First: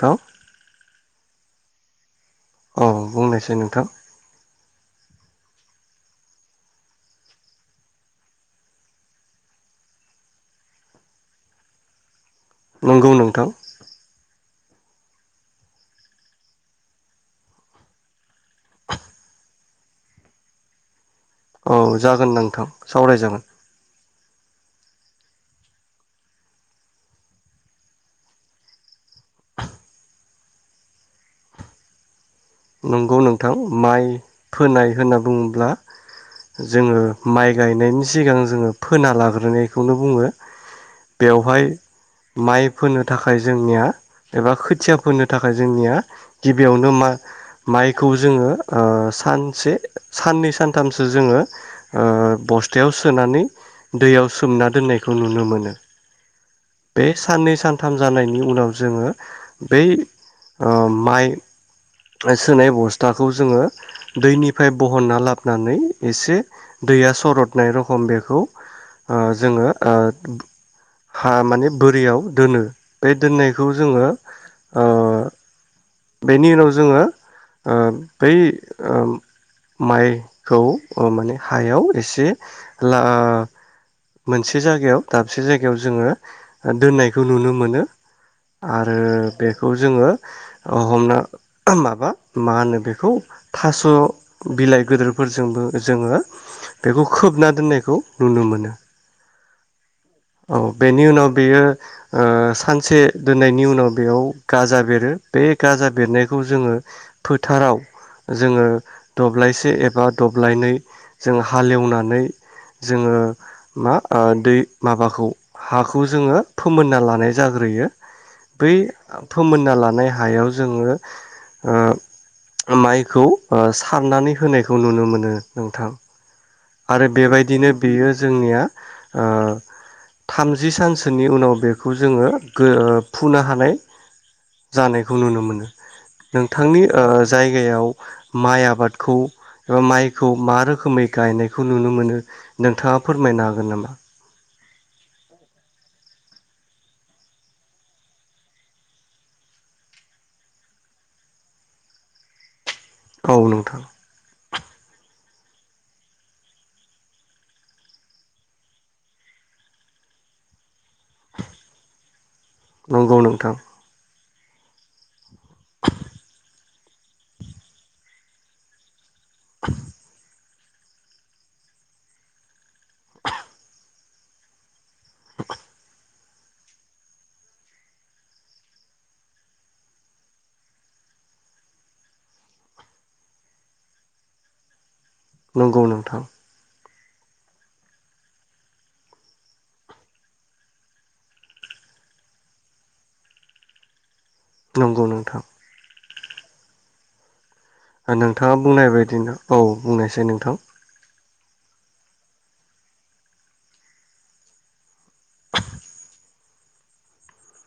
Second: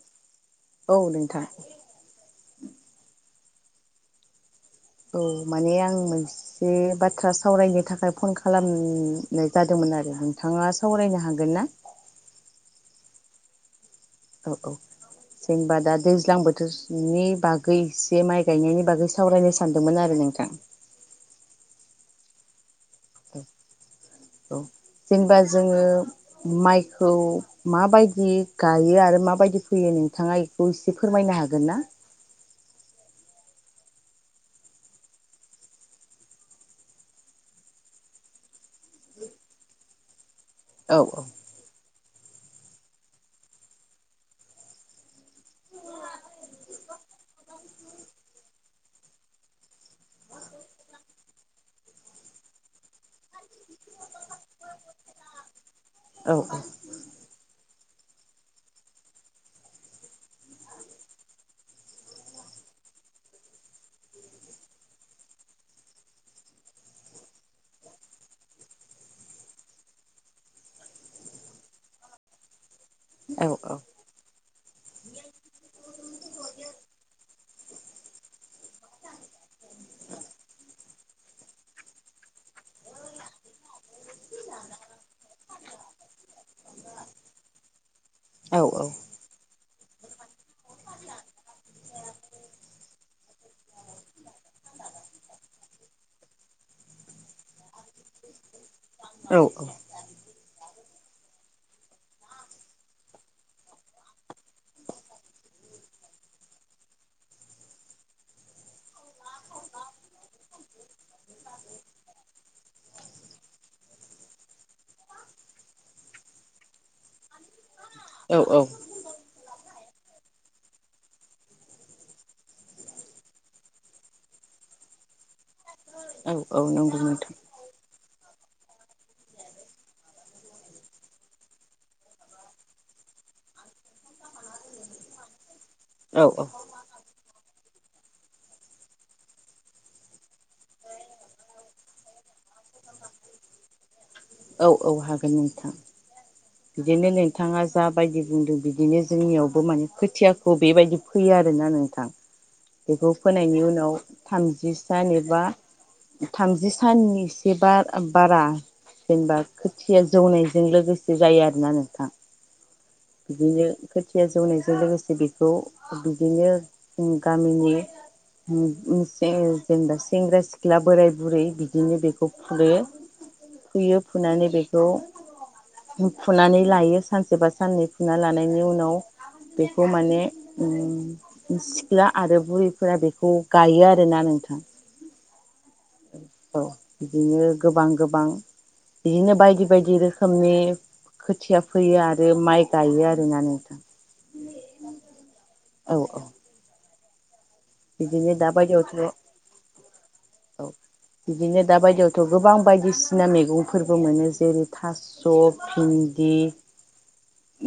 खौ औ नोंथां। औ बुंनायसाय नोंथां। औ माने आं मोनसे बाथ्रा सावरायनो थाखाय फन खालामनाय जादोंमोन आरो नोंथाङा सावरायनो हागोन ना? नंगौ नोंथां। औ औ जेनेबा दा दैज्लां बोथोरनि बागै एसे माइ गायनायनि बागै सावरायनो सानदोंमोन आरो नोंथां। औ जागोन नोंथां सावराय जागोन। औ जेनेबा जोङो माइखौ माबायदि गायो आरो माबायदि फोयो नोंथाङा इखौ इसे फोरमायनो हागोन ना? नंगौ नोंथां माइ फोनाय होनना बुङोब्ला जोङो माइ गायनायनि सिगां जोङो फोना लाग्रोनायखौनो बुङो। औ बेवहाय माइ फोनो थाखाय जोंनिया एबा खोथिया फोनो थाखाय जोंनिया गिबियावनो मा माइखौ जोङो ओ सानसे साननै सानथामसो जोङो ओ बस्थायाव सोनानै दैयाव सोमना दोननायखौ नुनो मोनो। औ औ। बे साननै सानथाम जानायनि उनाव जोङो बै ओ माइ सोनाय बस्थाखौ जोङो दैनिफ्राय बहनना लाबोनानै एसे दैया सरदनाय रखम बेखौ ओ जोङो ओ हा माने बोरियाव दोनो बे औ दोननायखौ औ जोङो ओ बेनि उनाव ज जोङो ओ बै ओ माइखौ ओ माने हायाव एसे ला ओ मोनसे जायगायाव दाबसे जायगायाव जोङो दोननायखौ नुनो मोनो औ आरो बेखौ जोङो हमना माबा मा होनो बेखौ थास बिलाइ गेदोरफोरजोंबो जोङो बेखौ खोबना दोननायखौ नुनो मोनो। औ बेनि उनाव बेयो ओ सानसे दोननायनि उनाव बेयाव गाजा बेरो बे गाजा बेरनायखौ जोङो फोथाराव जोङो दब्लायसे एबा दब्लायनै जों हालेवनानै जोङो मा दै माबाखौ हाखौ जोङो फोमोनना लानाय जाग्रोयो औ औ। थुम होनना लानाय हायाव जोङो ओ माइखौ ओ सारनानै होनायखौ नुनो मोनो नोंथां औ औ नंगौ नोंथां दिनो बेयो जोंनिया ओ थामजि सानसोनि उनाव बेखौ जोङो गो ओ फुनो हानाय जानायखौ नुनो मोनो। औ औ नोंथांनि ओ जायगायाव माइ आबादखौ ओ माइखौ मा रोखोमै गायनाय। खौ नुनो मोनो नोंथाङा फोरमायनो हागोन नामा? औ औ हागोन नोंथां। बिदिनो नोंथाङा जा बायदि बुंदों बिदिनो जोंनियावबो माने खोथियाखौ बेबायदि फोयो आरोना नोंथां बेखौ औ फोनायनि नोंथां उनाव थाम जि सान एबा थामजि साननि इसे बा-बारा जेनेबा खोथिया जौनायजों लोगोसे जायो आरोना नोंथां। नंगौ नोंथां। थिया जौनायजों लोगोसे बेखौ बिदिनो ओ गामिनि ओ ओं जेनबा सेंग्रा सि ख्ला बोराय बुरै बिदिनो बेखौ फुदो। बियो फुनानै बे खौ फुनानै लायो सानसेबा साननै फुना लानायनि उनाव बेखौ माने ओम सिख्ला आरो बुरैफोरा बेखौ गायो आरोना नोंथां। नंगौ नोंथां। औ बिदिनो गोबां गोबां बिदिनो बायदि बायदि रोखोमनि खोथिया फोयो आरो माइ गायो आरोना नोंथां। नंगौ नोंथां। औ औ बिदिनो दा नोंथाङा बुंनाय बायदियावथ' बायदिनो औ बुंनायसाय नोंथां औ बिदिनो दा बायदियावथ गोबां बायदिसिना मैगंफोरबो मोनो जेरै थास स भिन्दि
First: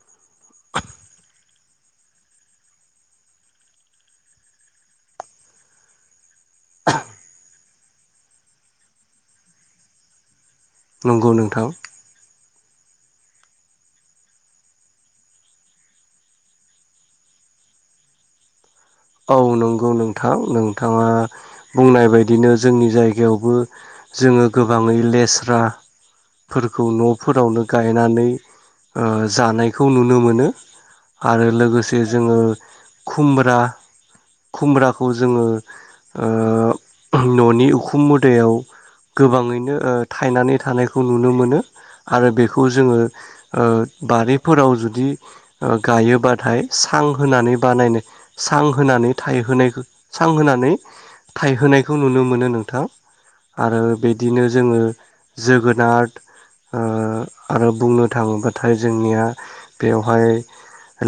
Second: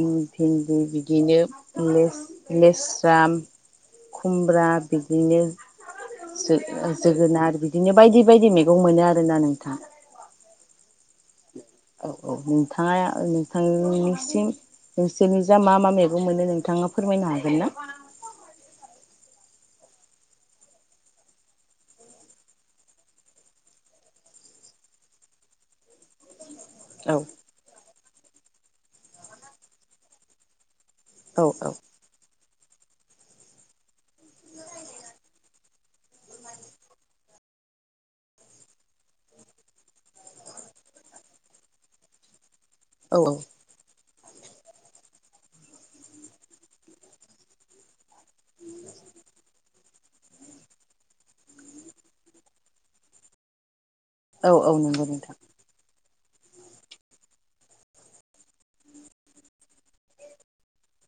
उम भिन्दि बिदिनो लेस-लेस्रा खुमब्रा बिदिनो जो जोगोनार बिदि दिनो बायदि बायदि मैगं मोनो आरोना नोंथां। नंगौनो औ औ थाङा नोंथांनिसिम नोंसोरनि जा मा मा मैगं मोनो नोंथाङा फोरमायनो हागोन ना? औ नंगौ नोंथां नोंथाङा बुंनाय बायदिनो जोंनि जायगायावबो जोङो गोबाङै लेस्रा फोरखौ औ न'फोरावनो गायनानै ओ जानायखौ नुनो मोनो। औ आरो लोगोसे जोङो खुमब्रा खुमब्राखौ जोङो ओ ननि उखुम मुदायाव गोबाङैनो थायनानै थानायखौ नुनो मोनो आरो बे खौ जोङो औ ओ बारि फोराव जुदि ओ गायोबाथाय सां होनानै बानायनो सां होनानै थायहोनायखो सां होनानै थायहोनायखौ नुनो मोनो नोंथां आरो बिदिनो औ औ जोङो नंगौ नोंथां जोगोनारद ओ आरो बुंनो थाङोबाथाय जोंनिया बेवहाय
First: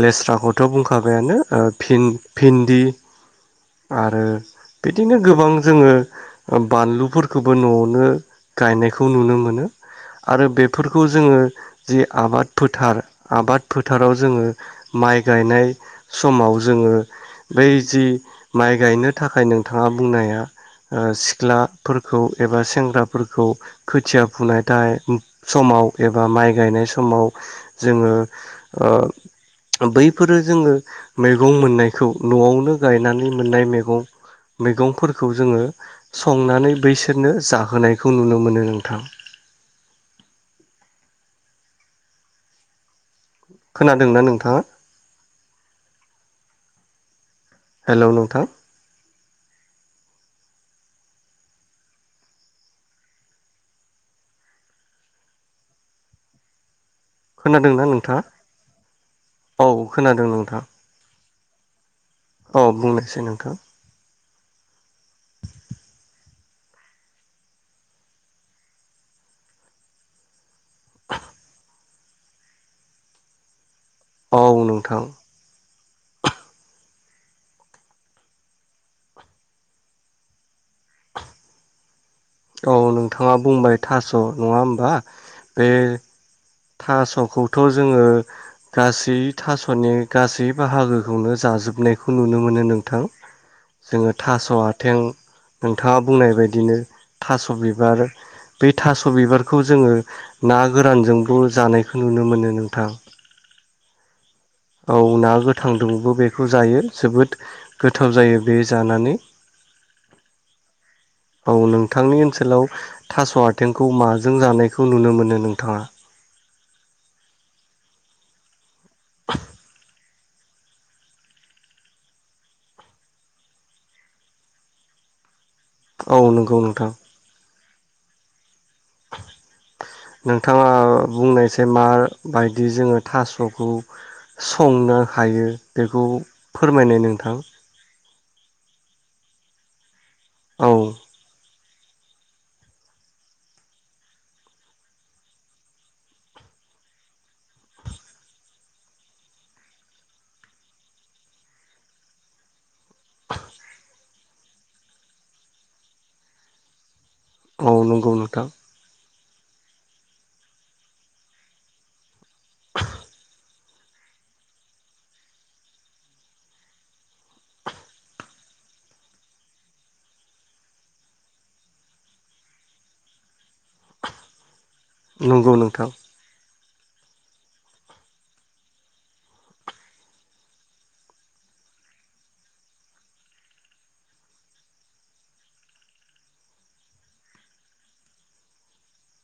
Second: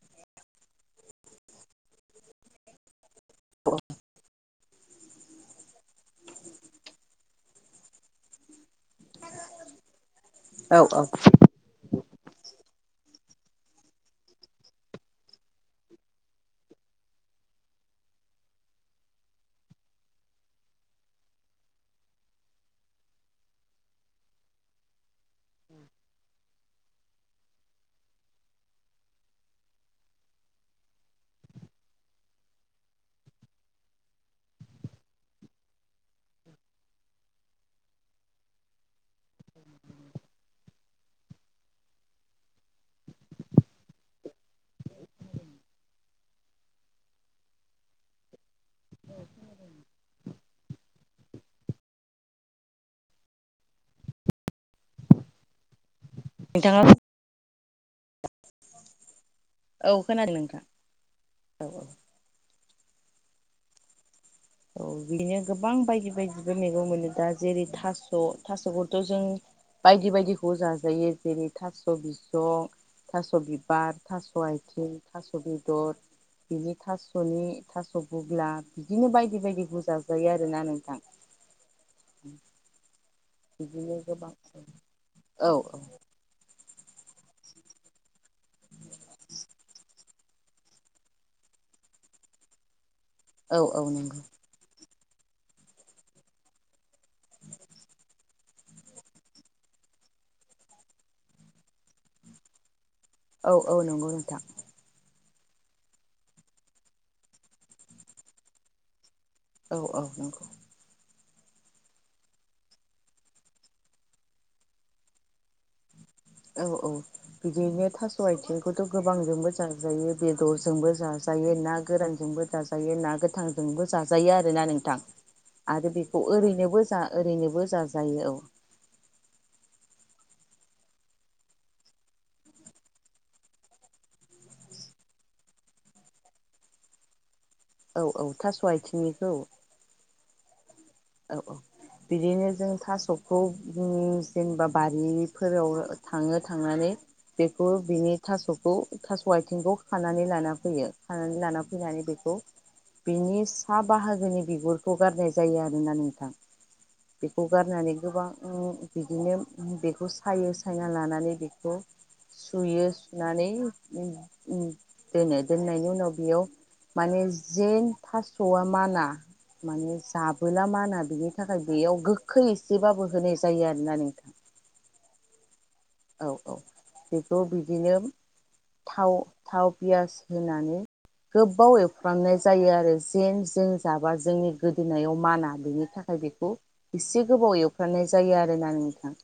लेस्राखौथ' बुंखाबायानो ओ फिन भिन्दि आरो बिदिनो गोबां जोङो बानलुफोरखोबो नआवनो गायनायखौ नुनो मोनो। आरो औ औ बेफोरखौ जोङो जि आबाद फोथार आबाद फोथाराव जोङो माइ गायनाय समाव जोङो बै जि माइ गायनो थाखाय नोंथाङा बुंनाय हा ओ सिख्लाफोरखौ एबा सेंग्राफोरखौ खोथिया फुनाय थाय समाव एबा माइ गायनाय समाव जोङो ओ बैफोरो जोङो मैगं मोननाय खौ नआवनो गायनानै मोननाय मेगं मैगंफोरखौ जोङो संनानै बैसोरनो जाहोनायखौ नुनो मोनो नोंथां। खोनादोंना नोंथाङा हेलौ नोंथां। नोंथां खोनादोंना नोंथाङा औ खोनादों नोंथां औ औ औ बुंनोसै नोंथां औ बिनो गोबां बायदि बायदिबो मैगं मोनो दा जेरै थास थासखौथ जों बायदि बायदिखौ जाजायो जेरै थास बिसं थास बि बार थास औ आथिं नोंथां थास बि बेदर बिनि थासनि थास बुग्ला बिदिनो बाय बिबायदिखौ जाजायो आरोना नोंथां औ नोंथाङा बुंबाय बिदिनो थास' गोबां नङा होमबा औ बे थास'खौथ जोङो गासै थास'नि गासै बाहागोखौनो जाजोबनायखौ नुनो मोनो नोंथां औ औ जोङो नंगौ थास आथें नोंथाङा बुंनाय बायदिनो थास बिबार बे थास बिबारखौ जोङो ना गोरानजों ब जानायखौ नुनो मोनो नोंथां। औ औ नोंगौ नोंथां गोथां दुंबो बेखौ जायो जोबोद गोथाव जायो बे जानानै औ औ नंगौ औ नोंथांनि ओनसोलाव थास आथिंखौ माजों जानायखौ नुनो मोनो नोंथाङा? औ औ बिदिनो थास आथिं खौथ गोबांजोंबो जाजायो बेदरजोंबो जाजायो ना गोरानजोंबो जाजायो ना गोथांजोंबो जाजायो आरोना नोंथां आरो औ बेखौ नंगौ ओरैनोबो नोंथां जा ओरैनोबो जाजायो औ नोंथाङा बुंनायसाय मा बायदि जोङो थास'खौ संनो हायो बेखौ फोरमायनाय नोंथां औ औ थास आथिंनिखौ औ औ बिदिनो जों थासखौ जेनेबा बारिफोराव थाङो थांनानै बेखौ बिनि थासखौ थास आथिंखौ खानानै लाना फैयो खानानै लाना फैनानै बेखौ बिनि सा बाहागोनि बिगुरखौ गारनाय जायो आरो। ना नोंथां औ बेखौगारनानानै नंगौ गोबां नोंथां उम बि बिदिनो बेखौ सायो सायना लानानै बेखौ सुयो सुनानै दोनो दोननायनि उनाव बेयाव माने जेन थास'आ माना माने जाब बोला माना बिनि थाखाय बेयाव गोखै एसेबाबो होनाय जायो आरोना नोंथां। नंगौ नोंथां औ औ बेखौ बिदिनो थाव थाव पियास होनानै गोबाव एवफ्रामनाय जायो आरो जेन जों जाबा जोंनि गोदोनायाव माना बेनि थाखाय बेखौ एसे गोबाव एवफ्रामनाय जायो आरोना नोंथां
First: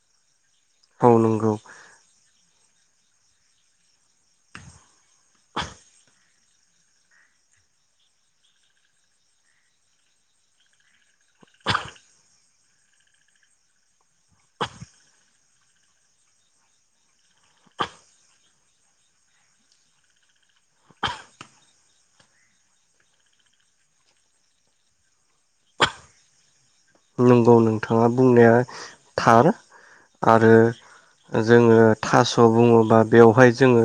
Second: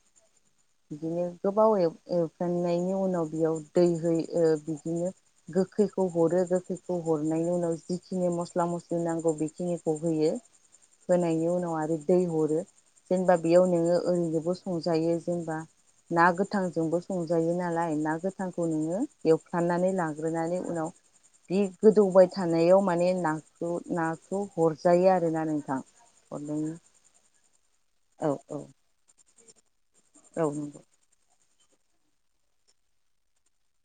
औ नंगौ। थाव एव-एवफ्रेनायनि उनाव बेयाव दै होयो बिदिनो गोखैखौ हरो गोखैखौ हरनायनि उनाव जिखिनि मस्ला मस्लि नांगौ बेखिनिखौ होयो होनायनि उनाव आरो दै हरो जेनेबा बेयाव नोङो ओरैनोबो संजायो जेनेबा ना गोथांजोंबो संजायो नालाय ना गोथांखौ नोङो एवफ्रामनानै लाग्रोनानै उनाव बि गोदौबाय थानायाव माने नाखौ नाखौ हरजायो आरोना नोंथां हरनायनि नंगौ नोंथाङा बुंनाया थार औ आरो नंगौ जोंङो थास' बुङोबा बेवहाय जोंङो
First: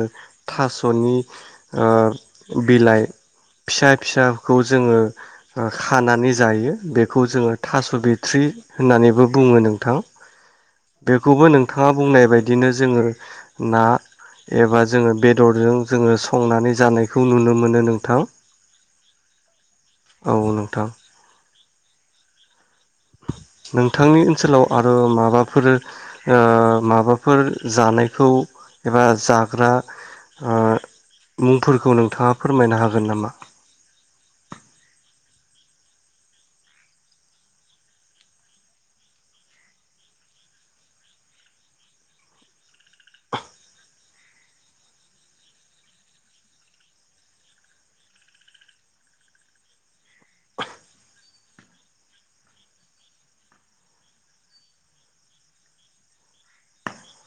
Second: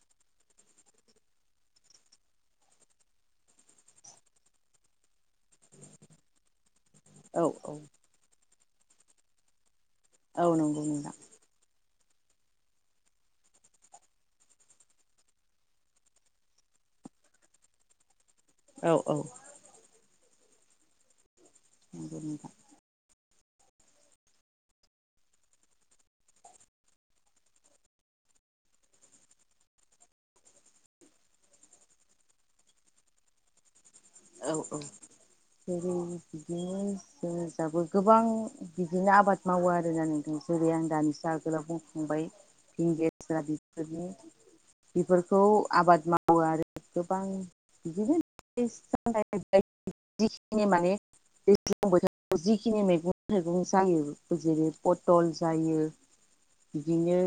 थास'नि बिलाइ फिसा फिसाखौ जोङो खानानै जायो। बेखौ औ जोंङो औ थास बेथ्रि होननानैबो बुङो नों थां औ नंगौ नोंथां बेखौबो नोंथां नोंथाङा बुंनाय बादिनो जोङो ना एबा जोङो बेदरजों जोङो संनानै जानायखौ नुनो मोनो नोंथां। औ औ औ नोंथां नगौ नोंथां नोंथांनि ओनसोलाव आरो माबाफोर ओ माबाफोर जानायखौ एबा जाग्रा ओ मुंफोरखौ नोंथाङा फोरमायनो हागोन नामा औ औ जेरै बिदिनो जो जाबो गोबां बिदिनो आबाद मावो आरोना नोंथां जेरै आं दानिसो आगोलाव बुंखांबाय थिंगिस्रा बिफोरनि बेफोरखौ आबाद मावो आरो गोबां बिदिनो [inaudible] जिखिनि माने दैज्लां बोथोराव जिखिनि मैगं थाइगं जायो जेरै पथल जायो बिदिनो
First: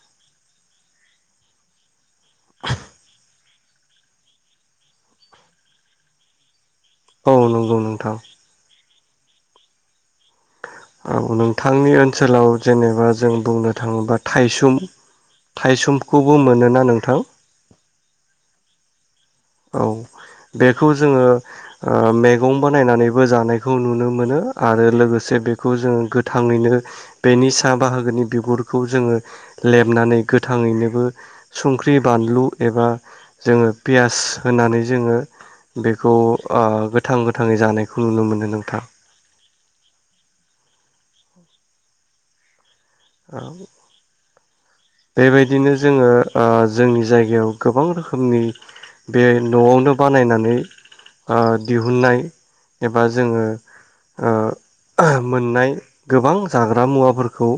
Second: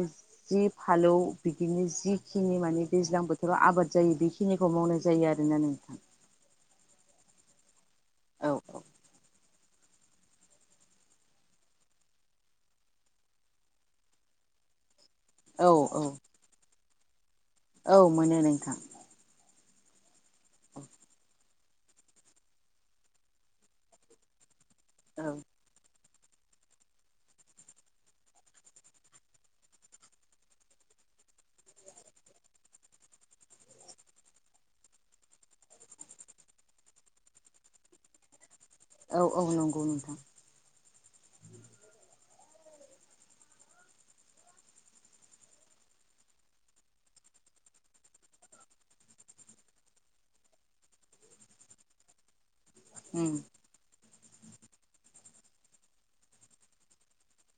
जि फालौ बिदिनो जिखिनि माने दैज्लां बोथोराव आबाद जायो बेखिनिखौ मावनाय जायो आरोना नोंथां। औ नंगौ नंगौ थ औ औ औ नोंथांनि ओनसोलाव जेनेबा जों बुंनो थाङोबा थाइसुम औ औ थायसुमखौबो मोनोना नों थां औ मोनो नोंथां। औ बेखौ जोङो ओ मैगं बानायनानैबो जानायखौ नुनो मोनो। आरो औ लोगोसे बेखौ जोङो गो गोथाङैनो बेनि साहा बाहागोनि बिगुरखौ जोंङो लेमनानै गोथाङैनोबो संख्रि बानलु एबा जोंङो पियास होनानै जोङो बेखौ ओ गोथां गोथाङै जानायखौ नुनो मोनो नोंथां औ औ नंगौ नोंथां औ बेबायदिनो जोंङो ओ जोंनि जायगायाव गोबां रोखोमनि बे न'आवनो बानायनानै ओ दिहुननाय एबा उम जोंङो ओ मोननाय गोबां जाग्रा मुवाफोरखौ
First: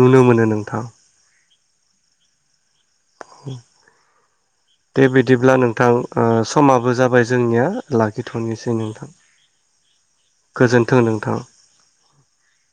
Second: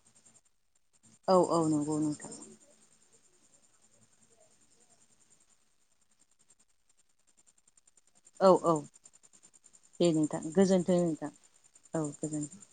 नुनो मोनो नोंथां औ औ नंगौ नोंथां। दे बिदिब्ला नोंथां ओ समाबो जाबाय जोंनिया औ लाखिथ'नोसै औ नोंथां दे नोंथां गोजोनथों नोंथां औ गोजोनथों